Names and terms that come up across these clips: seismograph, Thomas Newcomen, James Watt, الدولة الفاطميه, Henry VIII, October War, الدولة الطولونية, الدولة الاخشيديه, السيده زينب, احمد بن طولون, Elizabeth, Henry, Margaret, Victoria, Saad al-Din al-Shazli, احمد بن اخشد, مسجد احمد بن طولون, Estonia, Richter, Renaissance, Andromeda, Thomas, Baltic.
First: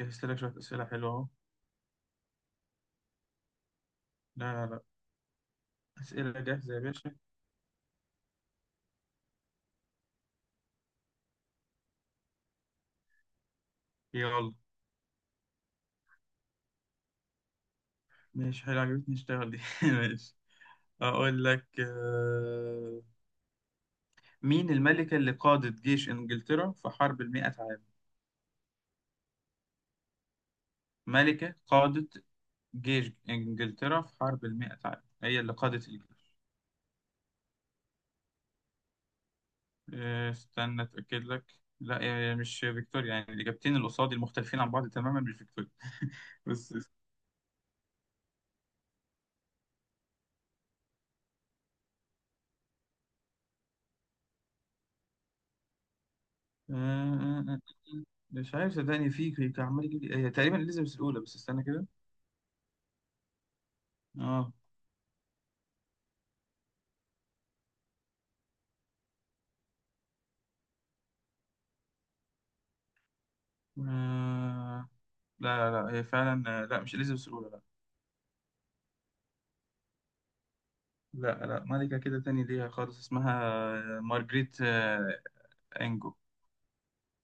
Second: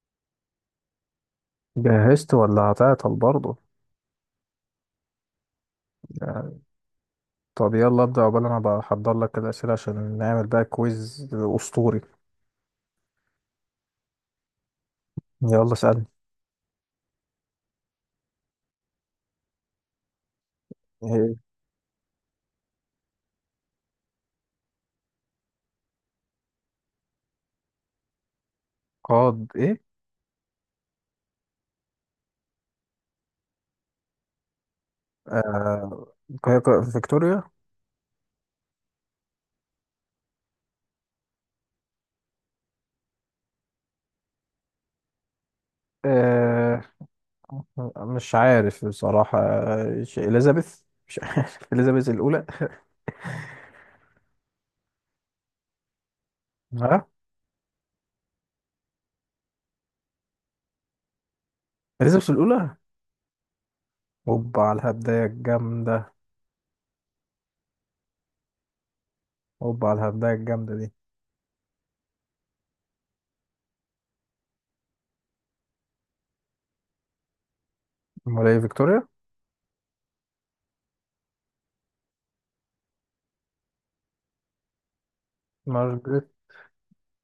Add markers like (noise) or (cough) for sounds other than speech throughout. جهزت لك شوية أسئلة حلوة أهو. جهزت ولا هتعطل برضه؟ لا، أسئلة يعني. جاهزة يا باشا. طب يلا ابدأ، عقبال انا بحضر لك الأسئلة عشان نعمل بقى كويز أسطوري. يلا يلا اسألني. ماشي، حلو، عجبتني اشتغل دي (laughs) ماشي. إيه؟ أقول لك مين الملكة اللي قادت جيش إنجلترا في حرب المئة عام؟ قاد ايه؟ ملكة قادت جيش إنجلترا في حرب المئة عام، هي اللي قادت آه... الجيش. فيكتوريا. استنى أتأكد لك. لا، مش فيكتوريا، يعني الإجابتين اللي قصادي المختلفين عن بعض تماما مش فيكتوريا. (laughs) بس آه... مش عارف بصراحة، إليزابيث. مش عارف (laughs) إليزابيث الأولى. ها. آه، مش عارف صدقني، كان عمال يجيب لي هي تقريبا اليزابيث الاولى، بس استنى كده. إليزابيث الأولى. اه، هوبا على الهبداية الجامدة هوبا على الهبداية الجامدة دي. آه، لا لا لا، هي فعلا لا، مش اليزابيث الاولى. أمال إيه، فيكتوريا؟ لا لا لا، ملكة كده تاني ليها خالص اسمها، مارجريت، انجو. مارجريت.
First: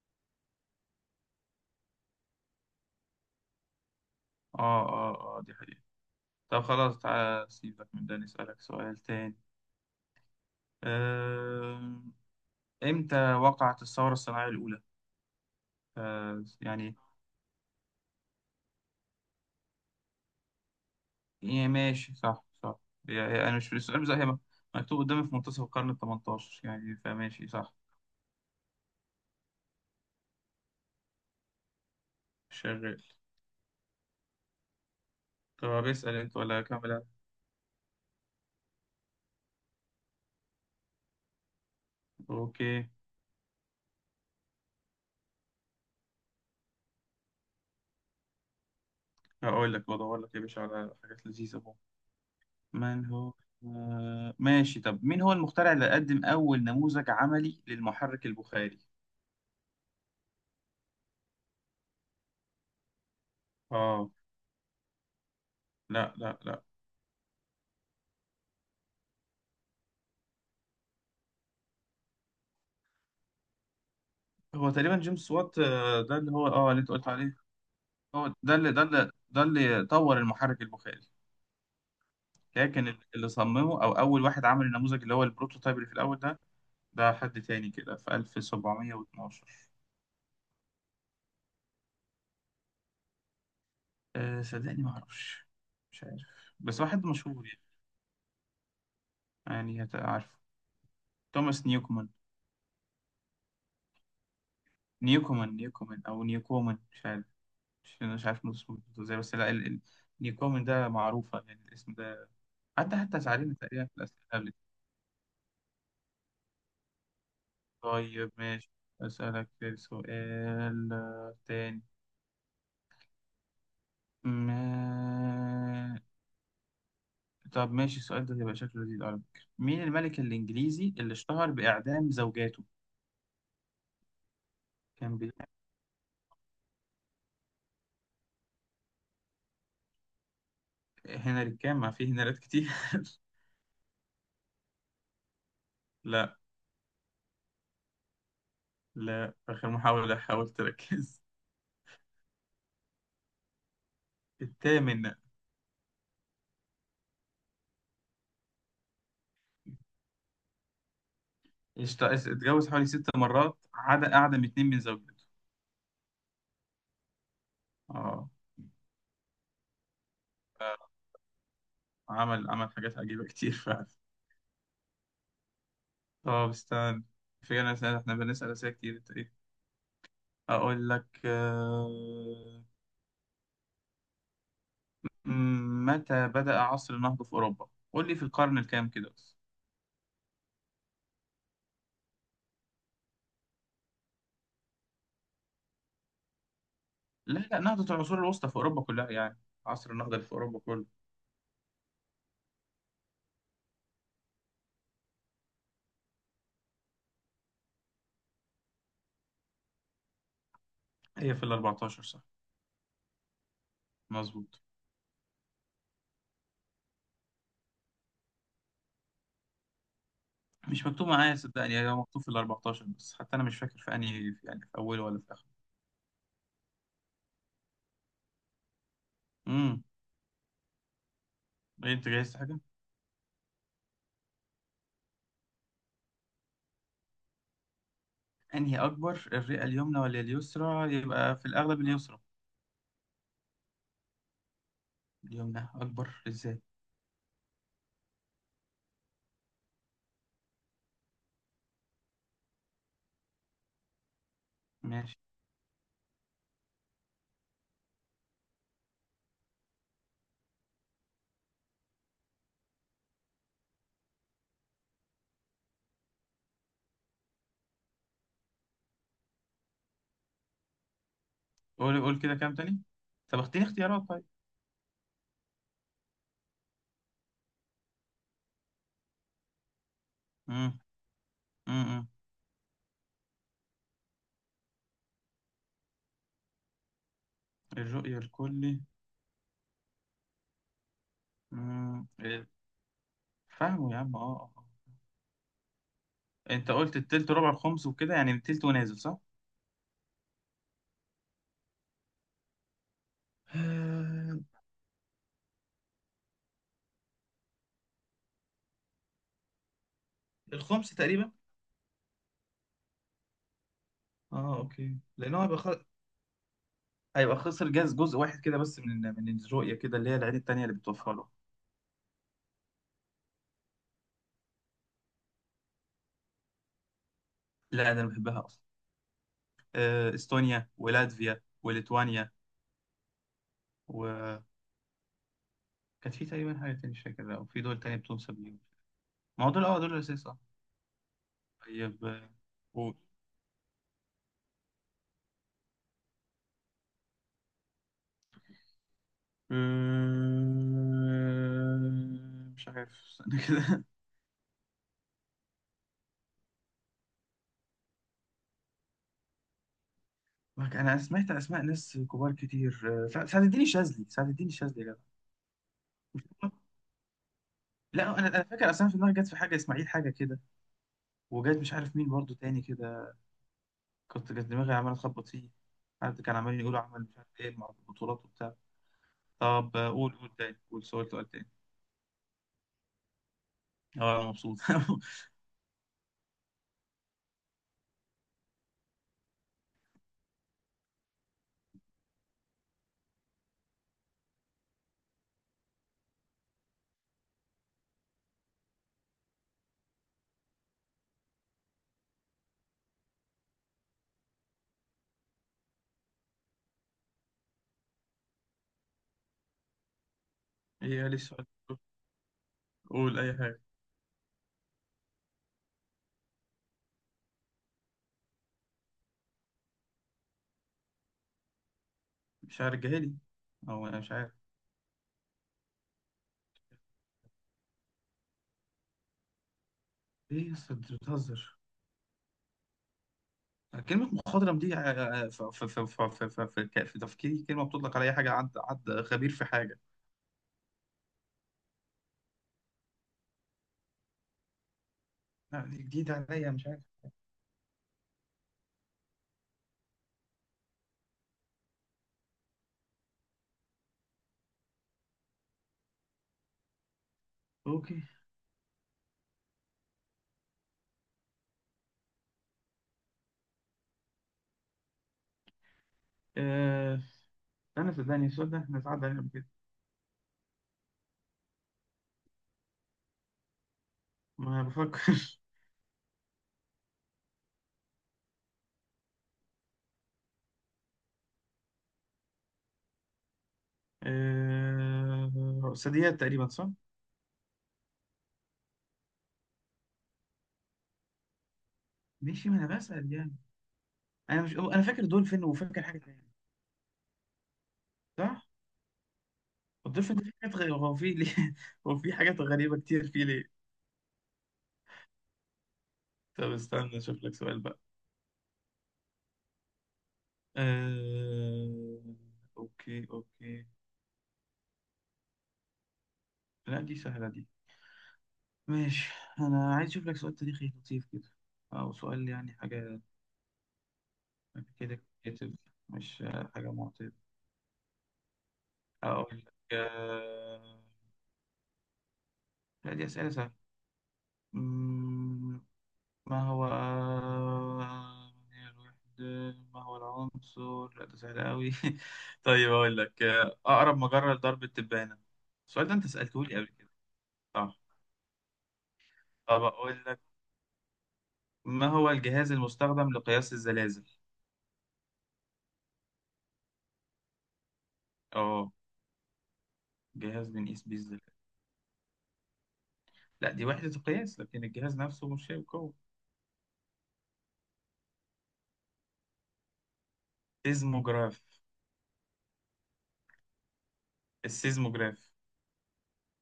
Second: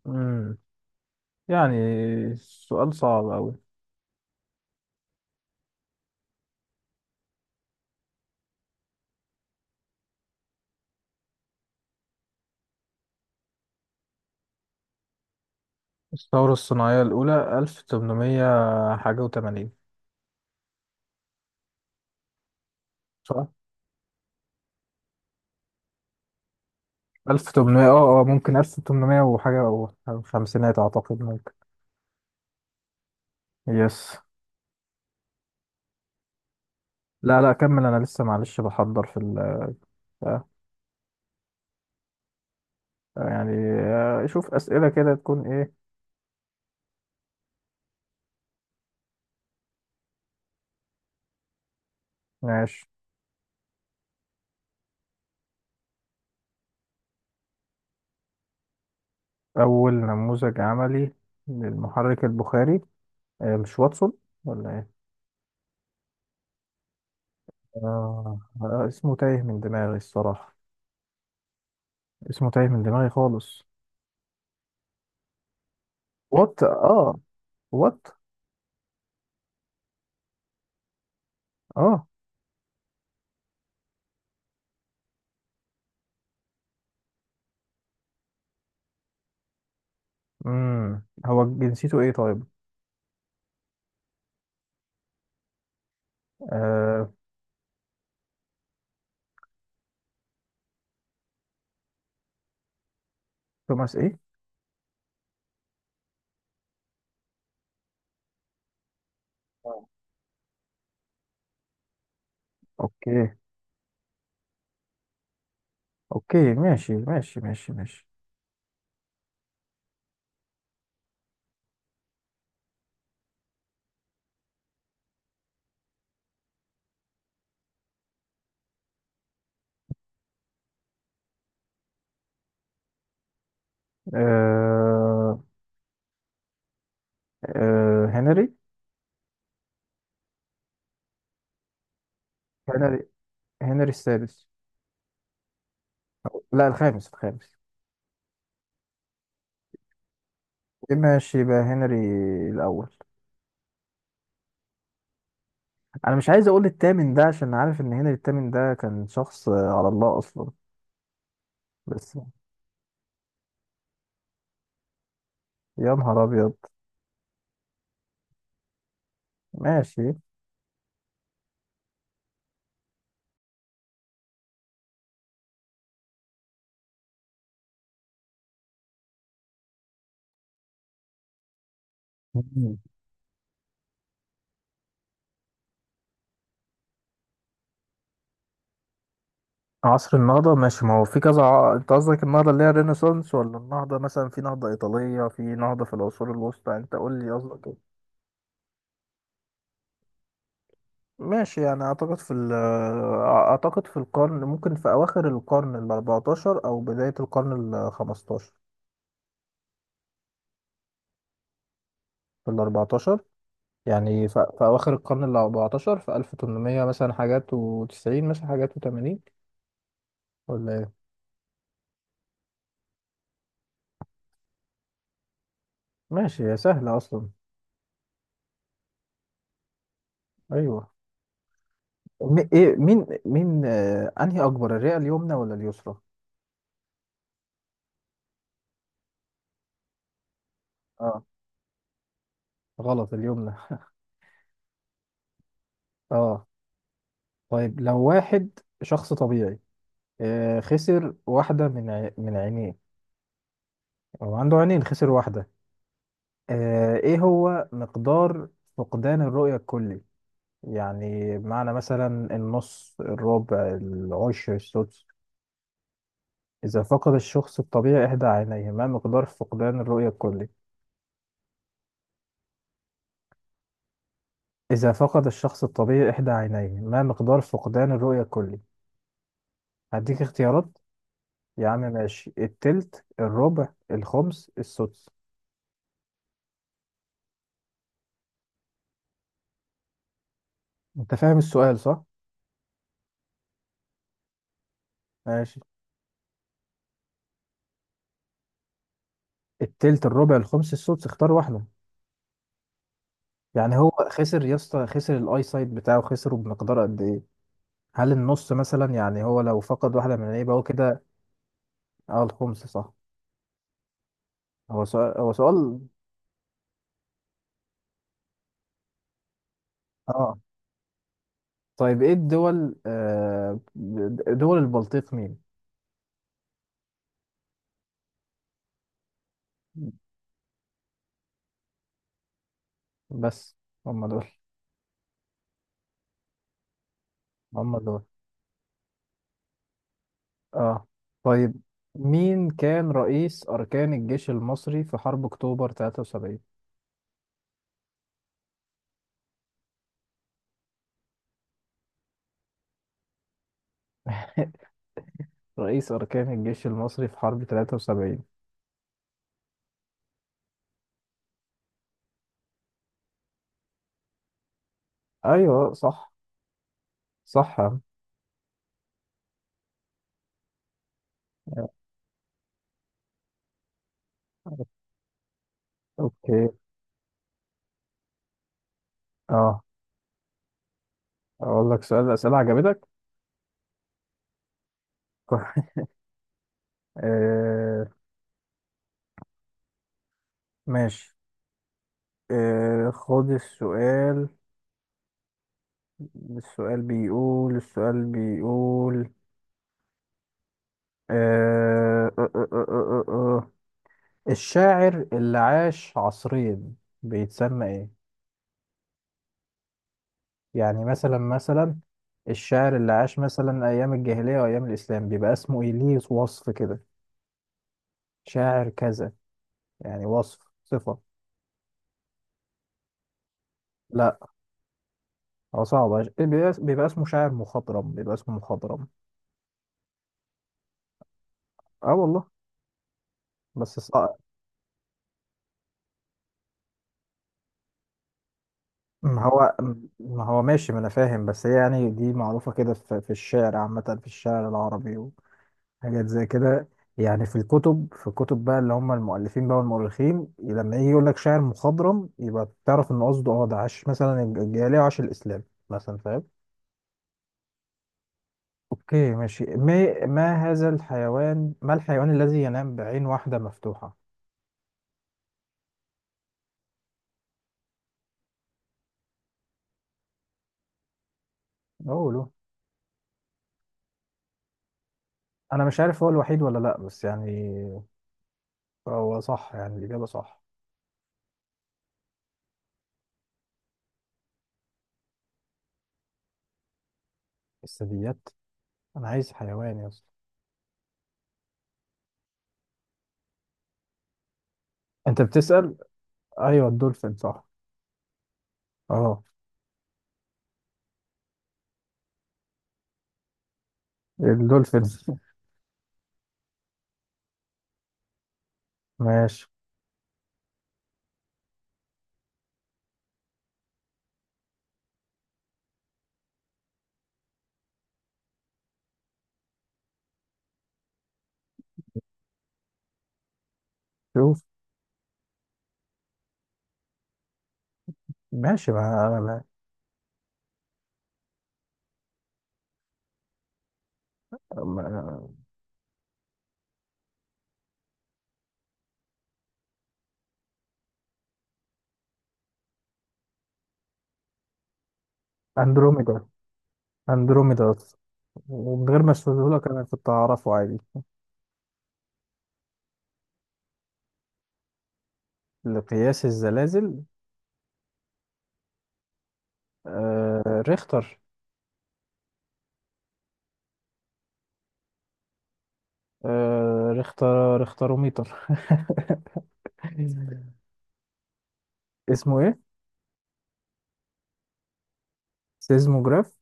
مم. يعني سؤال صعب أوي. اه اه اه، دي حقيقة. طب خلاص، تعالى سيبك من ده، نسألك سؤال تاني. آه، امتى وقعت الثورة الصناعية الأولى؟ آه، الثورة يعني الصناعية الأولى ألف تمنمية حاجة وتمانين. إيه، ماشي صح صح. صح؟ أنا مش في السؤال بس هي مكتوب قدامي في منتصف القرن التمنتاشر، يعني فماشي ألف صح. تمنمية، اه، ممكن ألف تمنمية وحاجة، أو خمسينات أعتقد، ممكن. شغال. يس. طب اسأل أنت ولا أكمل أنا؟ لا، لا كمل أنا لسه، معلش، بحضر في ال آه، أوكي. يعني، شوف أسئلة كده تكون إيه. هقول لك بدور لك يا باشا على حاجات لذيذة بقى. ماشي. من هو؟ آه ماشي، طب مين هو المخترع اللي قدم أول نموذج عملي للمحرك البخاري؟ أول نموذج عملي للمحرك البخاري، مش آه، واتسون ولا إيه؟ لا لا لا. اسمه تايه من دماغي الصراحة، اسمه تايه من دماغي خالص. هو تقريبا جيمس وات، ده اللي هو وات اللي أنت قلت اه. عليه. وات هو ده اللي طور المحرك البخاري. اه. كان اللي صممه او اول واحد عمل النموذج اللي هو البروتوتايب اللي في الاول ده، ده حد تاني كده في 1712. هو جنسيته ايه طيب؟ أه صدقني ما اعرفش، مش عارف، بس واحد آه... مشهور يعني. يعني عارفه، توماس نيوكومان. توماس ايه؟ نيوكومان نيوكومان او نيوكومان، مش عارف. مش عارف نطق اسمه ازاي، بس لا آه. نيوكومان ده معروفة يعني الاسم ده. حتى اوكي، ساعدني تقريبا في الأسئلة قبل كده. اوكي، ماشي، ماشي، ماشي، ماشي. طيب ماشي. أسألك سؤال تاني. ما طب ماشي، السؤال ده هيبقى شكله لذيذ على فكرة. مين الملك الإنجليزي اللي اشتهر بإعدام زوجاته؟ كان بي... آه... هنري. هنري كام؟ ما فيه هنريات كتير. هنري هنري السادس. (laughs) لا. لا، الخامس، الخامس. لا، آخر محاولة، حاول إيه، تركز. ماشي يبقى هنري الاول. الثامن. انا مش عايز اقول التامن ده عشان عارف ان هنري التامن ده كان شخص على الله اصلا. اشت... بس. اتجوز حوالي ست مرات، عدا أعدم اتنين من زوجته. يا نهار ابيض. اه. ماشي. عمل عمل حاجات عجيبة كتير فعلا. طب استنى، في أنا سأل احنا بنسأل أسئلة كتير انت ايه. أقول لك (laughs) متى بدأ عصر النهضة في أوروبا؟ قول لي في القرن الكام كده. عصر النهضة، ماشي، ما هو في كذا، انت قصدك النهضة اللي هي الرينيسانس، ولا النهضة مثلا، في نهضة إيطالية، في نهضة في العصور الوسطى، انت قول لي لا لا، قصدك ايه. نهضة العصور الوسطى في أوروبا كلها يعني، عصر النهضة اللي في أوروبا كله. ماشي، يعني اعتقد في اعتقد في القرن، ممكن في اواخر القرن ال 14 او بداية القرن ال 15. هي في ال 14 صح؟ في ال 14، يعني مظبوط. في اواخر القرن ال 14، في 1800 مثلا حاجات و90 مثلا حاجات و80، ولا مش ايه؟ مكتوب معايا صدقني، هي مكتوب في ال 14 بس حتى أنا مش فاكر في أنهي، في يعني في أوله ولا في آخره. ماشي، يا سهلة اصلا. امم. ايوه. إيه أنت جايز حاجة؟ ايه، مين، انهي اكبر، الرئة اليمنى ولا اليسرى؟ أنهي أكبر، الرئة اليمنى ولا اليسرى؟ آه. يبقى في الأغلب اليسرى. غلط، اليمنى. اليمنى (laughs) أكبر اه. إزاي؟ طيب لو واحد، شخص طبيعي، خسر واحدة من من عينيه، أو عنده عينين خسر ماشي. واحدة، إيه هو مقدار فقدان الرؤية الكلي؟ يعني معنى مثلا النص، الربع، العشر، السدس. إذا فقد الشخص الطبيعي إحدى عينيه ما مقدار فقدان الرؤية الكلي؟ قول قول كده كام تاني. طب اختيني اختيارات طيب. إذا فقد الشخص الطبيعي إحدى عينيه ما مقدار فقدان الرؤية الكلي؟ هديك اختيارات. امم. يا عم امم، ماشي، التلت، الربع، الخمس، السدس. الرؤية الكلي. انت فاهم السؤال صح؟ امم، فاهمه يا عم، اه ماشي، آه. انت قلت التلت ربع الخمس وكده، يعني التلت ونازل، صح؟ التلت، الربع، الخمس، السدس، اختار واحدة. يعني هو آه، خسر يا اسطى، خسر الاي سايت بتاعه، خسره بمقدار قد ايه؟ هل النص مثلا، يعني هو لو فقد واحدة من، يبقى هو الخمس كده. تقريبا. اه، الخمس صح. اه اوكي، هو لان هو سؤال. هيبقى خسر جزء واحد كده بس من من الرؤيه كده اللي هي العيد اه، التانيه اللي بتوفر له. طيب ايه الدول، دول البلطيق مين؟ لا ده انا بحبها اصلا. استونيا ولاتفيا وليتوانيا. بس. هم دول. وكانت في تقريبا حاجه تانية مش فاكر، او في هم دول تانية دول. بتنسب ليهم. ما هو دول اه دول الاساس اه. اه. طيب، طيب مين كان قول. رئيس أركان الجيش المصري في حرب أكتوبر 73؟ مش عارف، استنى كده. (laughs) رئيس أركان الجيش المصري في حرب 73. (laughs) انا سمعت اسماء ناس كبار كتير، سعد الدين الشاذلي، سعد الدين الشاذلي يا جدع. أيوه صح. صح يا عم. لا، انا فاكر اصلا في دماغي جت في حاجه اسماعيل حاجه كده، وجت مش عارف مين برضو تاني كده، كنت جت دماغي عمال اتخبط فيه. حد كان أوكي. عمال يقول عمل مش عارف ايه مع البطولات وبتاع. اه، طب قول قول تاني، قول سؤال سؤال تاني. أقول لك سؤال، أسئلة عجبتك؟ اه انا مبسوط. (laughs) (laughs) آه ماشي. خد السؤال. السؤال بيقول. آه آه آه آه آه آه. آه. الشاعر اللي عاش عصرين بيتسمى إيه؟ يعني هي ليه السؤال مثلا، ده؟ الشاعر اللي عاش قول اي حاجه. مثلا أيام الجاهلية وأيام الإسلام بيبقى اسمه إيه، ليه وصف كده شاعر كذا، يعني وصف صفة. مش عارف جهالي، او انا مش لا، عارف. هو صعب. بيبقى اسمه شاعر مخضرم، بيبقى اسمه مخضرم. ايه يا اسطى انت بتهزر؟ اه والله بس كلمة صعب. مخضرم دي في- تفكيري كلمة بتطلق على أي حاجة، عد ما خبير في هو حاجة. ما هو، ماشي، ما أنا فاهم، بس هي يعني دي معروفة كده في الشعر عامة، في الشعر العربي. لا، دي حاجات زي جديدة عليا، مش كده، عارف. يعني في الكتب بقى اللي هم المؤلفين بقى والمؤرخين، لما يجي يقول لك شاعر مخضرم يبقى تعرف ان قصده، اه ده عاش مثلا الجاهليه وعاش الاسلام مثلا، فاهم. اوكي. اوكي، ماشي، ما هذا الحيوان، ما الحيوان الذي ينام بعين واحده مفتوحه؟ أه... أنا صدقني السؤال ده احنا اتعدى علينا قبل كده، اقوله. ما بفكر. انا مش عارف هو الوحيد ولا لا، بس يعني هو صح يعني الاجابه صح. (laughs) أه... ثدييات تقريبا، صح؟ الثدييات، انا عايز حيوان يا اسطى. ماشي، ما أنا بسأل يعني. أنا مش أنا فاكر انت دولفين، بتسال. وفاكر حاجة تانية. ايوه، الدولفين صح. صح؟ اه، الدولفين ده في حاجات غريبة، هو في ليه؟ (laughs) هو في حاجات غريبة كتير فيه ليه؟ الدولفين. (laughs) طب استنى أشوف لك سؤال بقى. ماشي. أه... أوكي. لا دي سهلة دي. ماشي. أنا عايز أشوف لك سؤال تاريخي لطيف كده، أو سؤال يعني حاجة شوف. كده كده، مش حاجة معتمدة. ماشي، أقول لك لا دي أسئلة سهلة. ما- مم، ما هو هي الوحدة، ما هو العنصر، لا ده سهل أوي. (laughs) طيب أقول لك أقرب مجرة لدرب التبانة. السؤال ده أنت اندروميدا. سألته لي قبل كده. اندروميدا صح. أصلاً. ومن غير ما طب اشرحهولك انا أقول كنت لك، اعرفه عادي. ما هو الجهاز المستخدم لقياس الزلازل؟ لقياس الزلازل. أه، جهاز آه بنقيس بيه ريختر. الزلازل. لا دي وحدة القياس، لكن الجهاز نفسه مش هيبقى قوي. ريختر، ريختروميتر. (laughs) سيزموجراف. اسمه ايه؟ السيزموجراف. سيزموجراف.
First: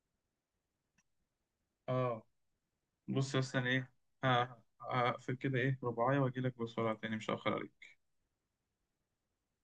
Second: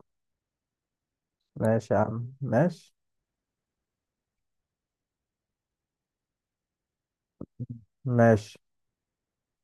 ماشي يا اه. عم، ماشي، بص يا اسطى، أنا ايه، ه- هقفل كده ايه رباعية واجي لك بسرعة تاني، مش هأخر عليك. ماشي.